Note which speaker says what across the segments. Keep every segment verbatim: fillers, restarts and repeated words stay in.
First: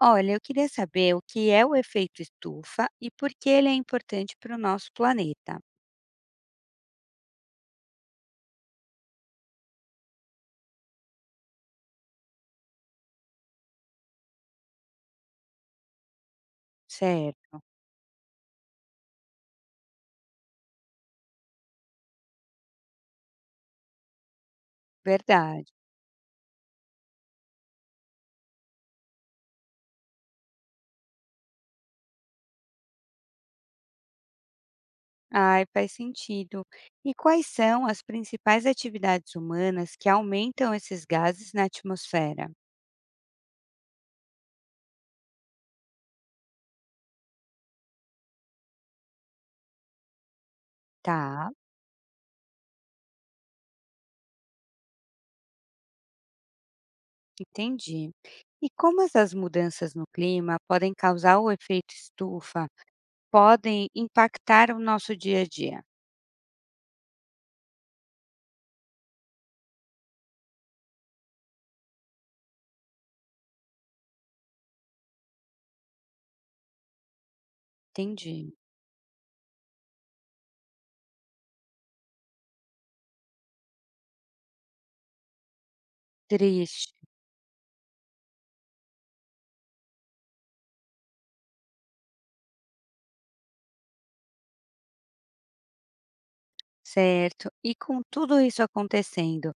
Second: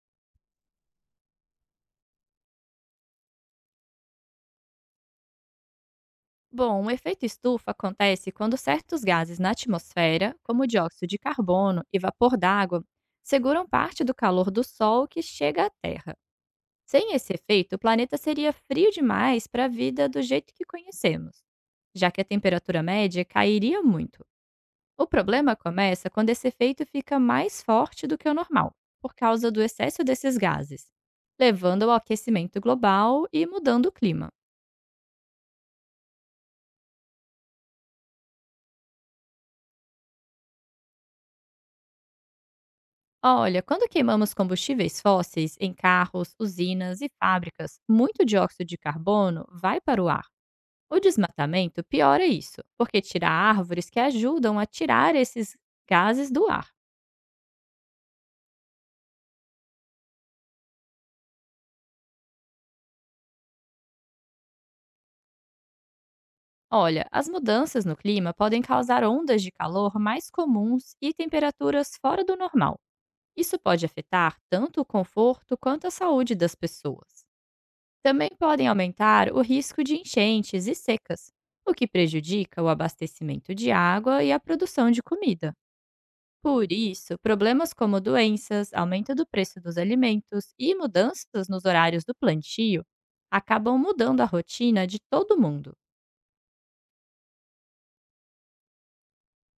Speaker 1: Olha, eu queria saber o que é o efeito estufa e por que ele é importante para o nosso planeta.
Speaker 2: Bom, o efeito estufa acontece quando certos gases na atmosfera, como o dióxido de carbono e vapor d'água, seguram parte do calor do Sol que chega à Terra. Sem esse
Speaker 1: Certo.
Speaker 2: efeito, o planeta seria frio demais para a vida do jeito que conhecemos, já que a temperatura média cairia muito. O problema
Speaker 1: Verdade.
Speaker 2: começa quando esse efeito fica mais forte do que o normal, por causa do excesso desses gases, levando ao aquecimento global e mudando o clima.
Speaker 1: Ai, faz sentido. E quais são as principais atividades humanas que aumentam esses gases na atmosfera?
Speaker 2: Olha, quando queimamos combustíveis fósseis em carros, usinas e fábricas, muito dióxido de carbono vai para o ar. O
Speaker 1: Tá,
Speaker 2: desmatamento piora isso, porque tira árvores que ajudam a tirar esses gases do ar.
Speaker 1: entendi. E como essas mudanças no clima podem causar o efeito estufa, podem impactar o nosso dia a dia?
Speaker 2: Olha, as mudanças no clima podem causar ondas de calor mais comuns e temperaturas fora do normal. Isso pode afetar tanto o conforto quanto a saúde das pessoas. Também
Speaker 1: Entendi.
Speaker 2: podem aumentar o risco de enchentes e secas, o que prejudica o abastecimento de água e a produção de comida. Por
Speaker 1: Triste,
Speaker 2: isso, problemas como doenças, aumento do preço dos alimentos e mudanças nos horários do plantio acabam mudando a rotina de todo mundo.
Speaker 1: certo? E com tudo isso acontecendo,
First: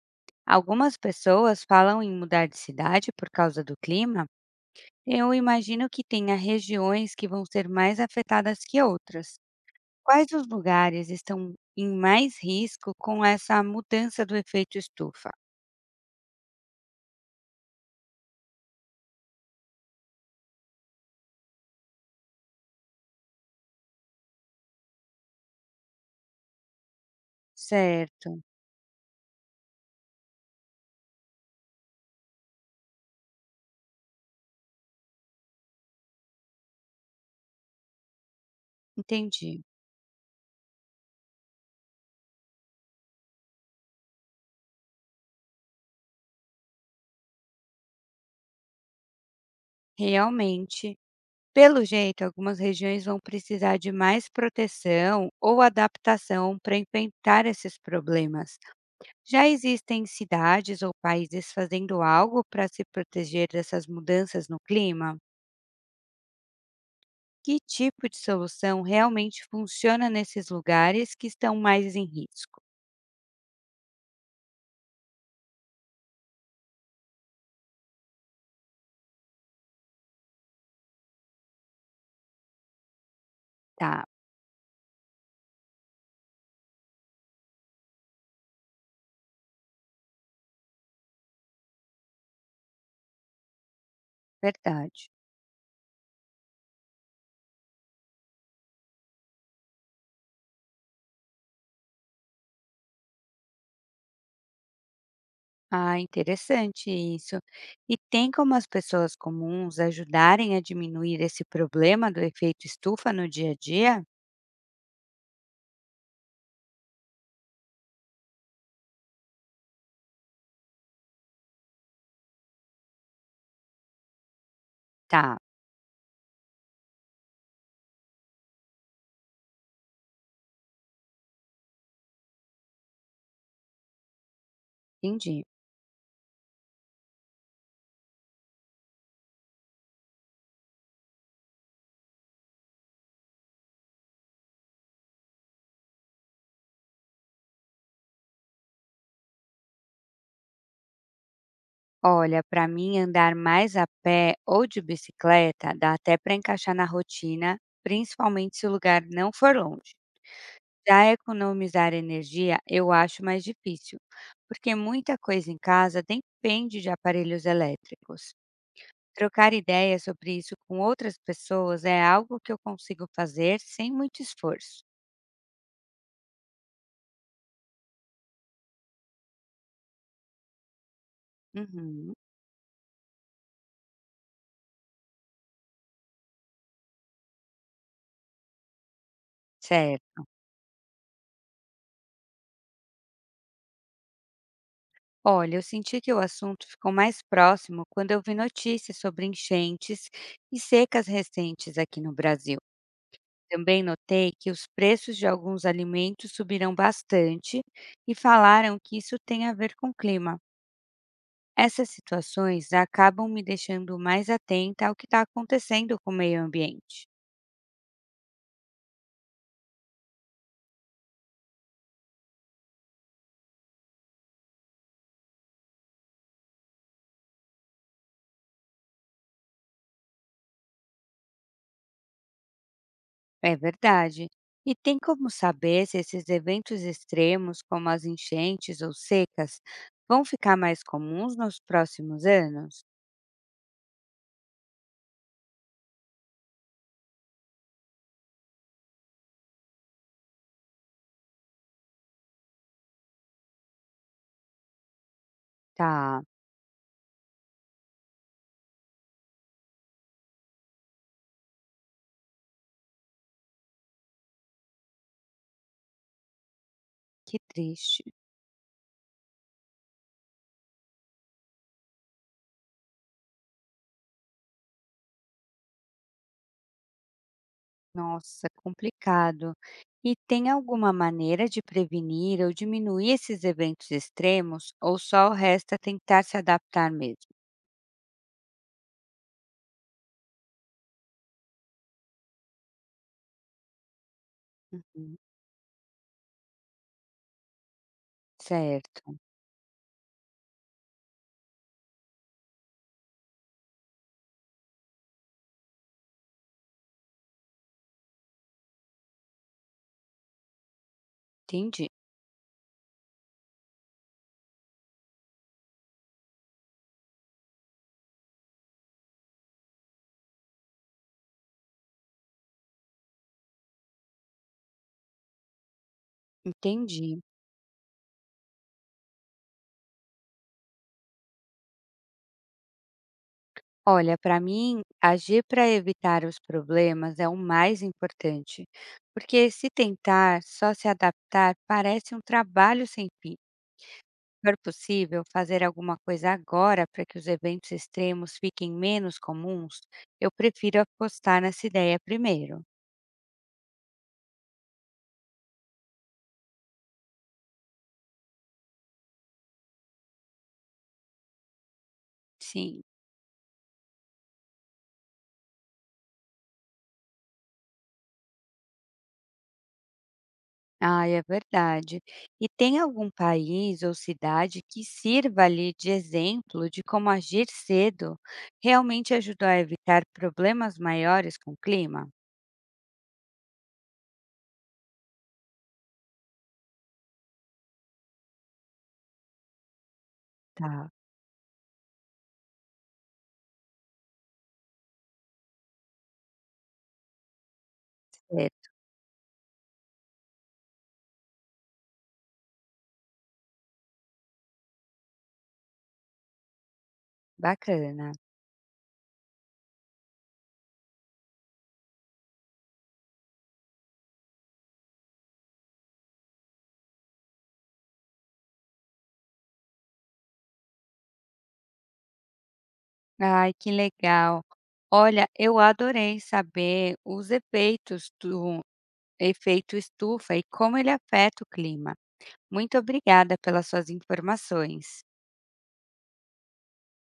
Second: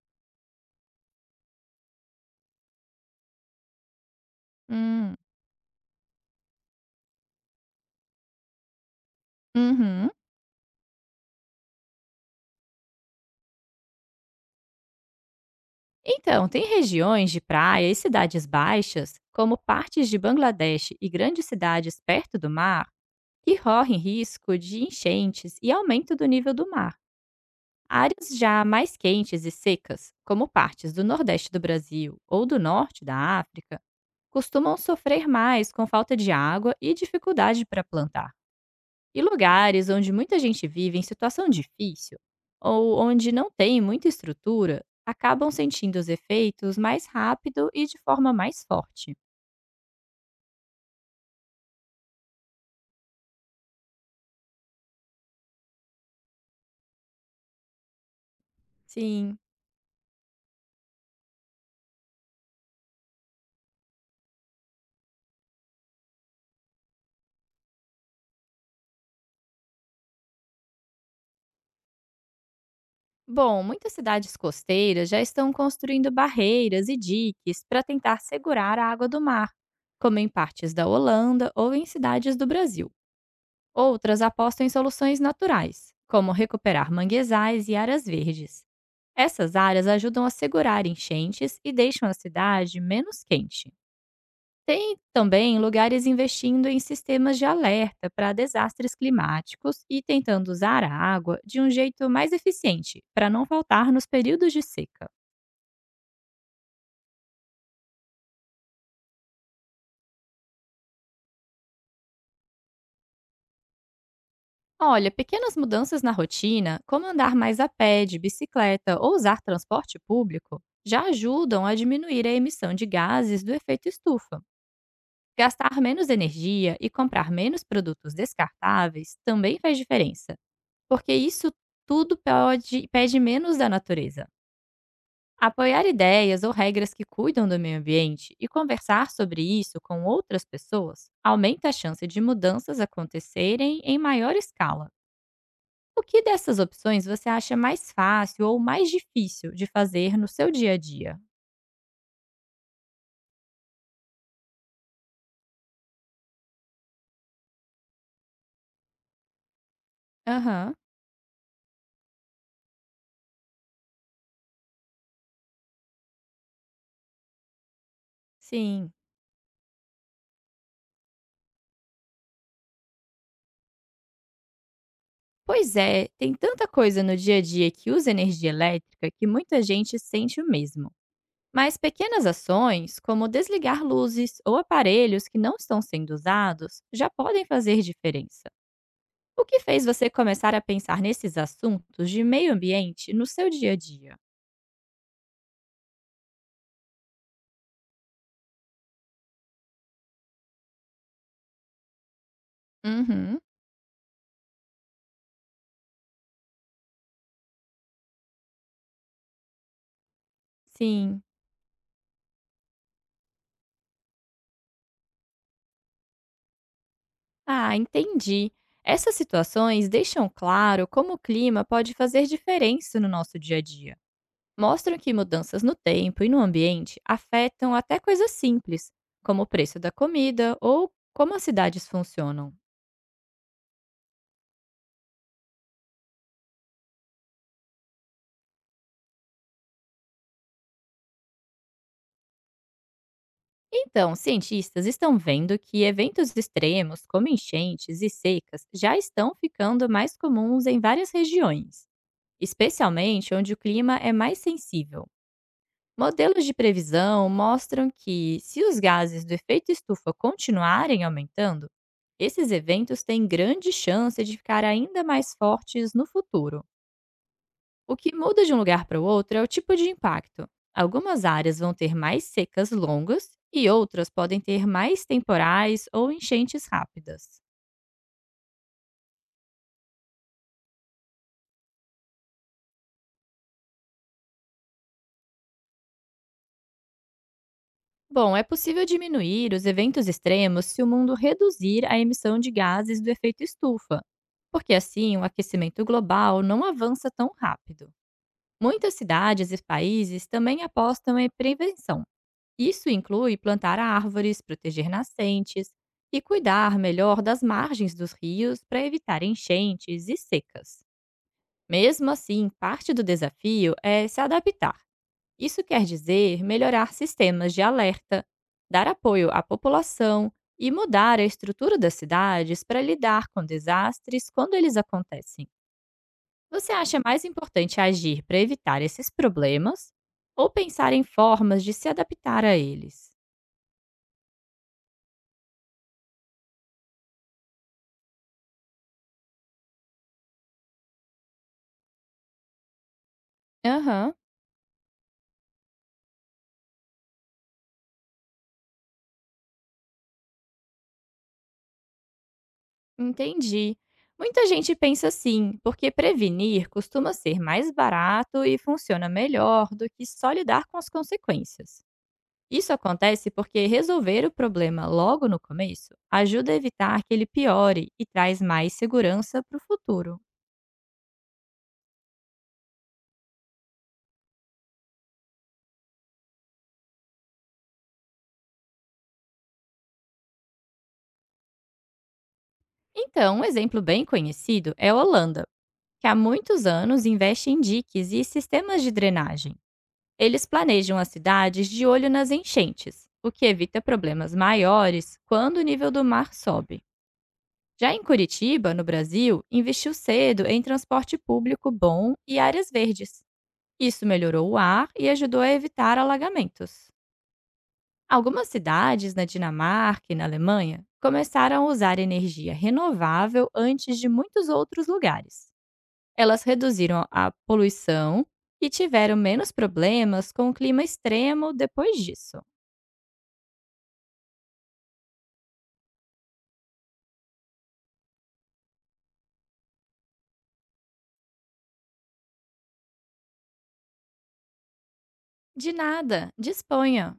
Speaker 1: algumas pessoas falam em mudar de cidade por causa do clima.
Speaker 2: Hum,
Speaker 1: Eu imagino que tenha regiões que vão ser mais afetadas que outras.
Speaker 2: uhum.
Speaker 1: Quais os lugares estão em mais risco com essa mudança do efeito estufa?
Speaker 2: Então, tem regiões de praia e cidades baixas, como partes de Bangladesh e grandes cidades perto do mar, que correm risco de enchentes e aumento do nível do mar.
Speaker 1: Certo,
Speaker 2: Áreas já mais quentes e secas, como partes do Nordeste do Brasil ou do Norte da África, costumam sofrer mais com falta de água e dificuldade para plantar. E
Speaker 1: entendi.
Speaker 2: lugares onde muita gente vive em situação difícil ou onde não tem muita estrutura acabam sentindo os efeitos mais rápido e de forma mais forte.
Speaker 1: Realmente, pelo jeito, algumas regiões vão precisar de mais proteção ou adaptação para enfrentar esses problemas.
Speaker 2: Sim.
Speaker 1: Já existem cidades ou países fazendo algo para se proteger dessas mudanças no clima? Que tipo de solução realmente funciona nesses lugares que estão mais em risco?
Speaker 2: Bom, muitas cidades costeiras já estão construindo barreiras e diques para tentar segurar a água do mar, como em partes da Holanda ou em cidades do Brasil.
Speaker 1: Tá,
Speaker 2: Outras apostam em soluções naturais, como recuperar manguezais e áreas verdes. Essas áreas ajudam a segurar enchentes e deixam a cidade menos quente. Tem
Speaker 1: verdade.
Speaker 2: também lugares investindo em sistemas de alerta para desastres climáticos e tentando usar a água de um jeito mais eficiente, para não faltar nos períodos de seca.
Speaker 1: Ah, interessante isso. E tem como as pessoas comuns ajudarem a diminuir esse problema do efeito estufa no dia a dia?
Speaker 2: Olha, pequenas mudanças na rotina, como andar mais a pé, de bicicleta ou usar transporte público, já ajudam a diminuir a emissão de gases do efeito estufa.
Speaker 1: Tá,
Speaker 2: Gastar menos energia e comprar menos produtos descartáveis também faz diferença, porque isso tudo pode, pede menos da natureza.
Speaker 1: entendi.
Speaker 2: Apoiar ideias ou regras que cuidam do meio ambiente e conversar sobre isso com outras pessoas aumenta a chance de mudanças acontecerem em maior escala. O que dessas opções você acha mais fácil ou mais difícil de fazer no seu dia a dia?
Speaker 1: Olha, para mim andar mais a pé ou de bicicleta dá até para encaixar na rotina, principalmente se o lugar não for longe.
Speaker 2: Aham,
Speaker 1: Já economizar energia eu acho mais difícil, porque muita coisa em casa depende de aparelhos elétricos.
Speaker 2: sim.
Speaker 1: Trocar ideias sobre isso com outras pessoas é algo que eu consigo fazer sem muito esforço.
Speaker 2: Pois é, tem tanta coisa no dia a dia que usa energia elétrica que muita gente sente o mesmo. Mas
Speaker 1: Uhum,
Speaker 2: pequenas ações, como desligar luzes ou aparelhos que não estão sendo usados, já podem fazer diferença. O que fez você
Speaker 1: certo.
Speaker 2: começar a pensar nesses assuntos de meio ambiente no seu dia a dia?
Speaker 1: Olha, eu senti que o assunto ficou mais próximo quando eu vi notícias sobre enchentes e secas recentes aqui no Brasil.
Speaker 2: Uhum.
Speaker 1: Também notei que os preços de alguns alimentos subiram bastante e falaram que isso tem a ver com o clima.
Speaker 2: Sim.
Speaker 1: Essas situações acabam me deixando mais atenta ao que está acontecendo com o meio ambiente.
Speaker 2: Ah, entendi. Essas situações deixam claro como o clima pode fazer diferença no nosso dia a dia. Mostram que mudanças no tempo e no ambiente afetam até coisas simples, como o preço da comida ou como as cidades funcionam.
Speaker 1: É verdade. E tem como saber se esses eventos extremos, como as enchentes ou secas, vão ficar mais comuns nos próximos anos?
Speaker 2: Então, cientistas estão vendo que eventos extremos, como enchentes e secas, já estão ficando mais comuns em várias regiões, especialmente onde o clima é mais sensível.
Speaker 1: Tá,
Speaker 2: Modelos de previsão mostram que, se os gases do efeito estufa continuarem aumentando, esses eventos têm grande chance de ficar ainda mais fortes no futuro.
Speaker 1: que
Speaker 2: O
Speaker 1: triste.
Speaker 2: que muda de um lugar para o outro é o tipo de impacto. Algumas áreas vão ter mais secas longas e outras podem ter mais temporais ou enchentes rápidas.
Speaker 1: Nossa, complicado. E tem alguma maneira de prevenir ou diminuir esses eventos extremos, ou só resta tentar se adaptar mesmo?
Speaker 2: Bom, é possível diminuir os eventos extremos se o mundo reduzir a emissão de gases do efeito estufa, porque
Speaker 1: Uhum,
Speaker 2: assim o aquecimento global não avança tão rápido. Muitas
Speaker 1: certo,
Speaker 2: cidades e países também apostam em prevenção. Isso inclui plantar árvores, proteger nascentes e cuidar melhor das margens dos rios para evitar enchentes e secas.
Speaker 1: entendi,
Speaker 2: Mesmo assim, parte do desafio é se adaptar, isso quer dizer melhorar sistemas de alerta, dar apoio à população e mudar a estrutura das cidades para lidar com desastres quando eles acontecem. Você acha
Speaker 1: entendi.
Speaker 2: mais importante agir para evitar esses problemas ou pensar em formas de se adaptar a eles?
Speaker 1: Olha, para mim, agir para evitar os problemas é o mais importante, porque se tentar só se adaptar parece um trabalho sem fim.
Speaker 2: Aham,
Speaker 1: For possível, fazer alguma coisa agora para que os eventos extremos fiquem menos comuns, eu prefiro apostar nessa ideia primeiro.
Speaker 2: entendi. Muita gente pensa assim, porque prevenir costuma ser mais barato e funciona melhor do que só lidar com as consequências. Isso
Speaker 1: Sim.
Speaker 2: acontece porque resolver o problema logo no começo ajuda a evitar que ele piore e traz mais segurança para o futuro.
Speaker 1: Ah, é verdade. E tem algum país ou cidade que sirva ali de exemplo de como agir cedo realmente ajudou a evitar problemas maiores com o clima?
Speaker 2: Então, um exemplo bem conhecido é a Holanda, que há muitos anos investe em diques e sistemas de drenagem. Eles
Speaker 1: Tá,
Speaker 2: planejam as cidades de olho nas enchentes, o que evita problemas maiores quando o nível do mar sobe. Já em
Speaker 1: certo,
Speaker 2: Curitiba, no Brasil, investiu cedo em transporte público bom e áreas verdes. Isso melhorou o ar e ajudou a evitar alagamentos.
Speaker 1: bacana.
Speaker 2: Algumas cidades na Dinamarca e na Alemanha começaram a usar energia renovável antes de muitos outros lugares. Elas reduziram a poluição e tiveram menos problemas com o clima extremo depois disso.
Speaker 1: Ai, que legal. Olha, eu adorei saber os efeitos do efeito estufa e como ele afeta o clima. Muito obrigada pelas suas informações.
Speaker 2: De nada, disponha!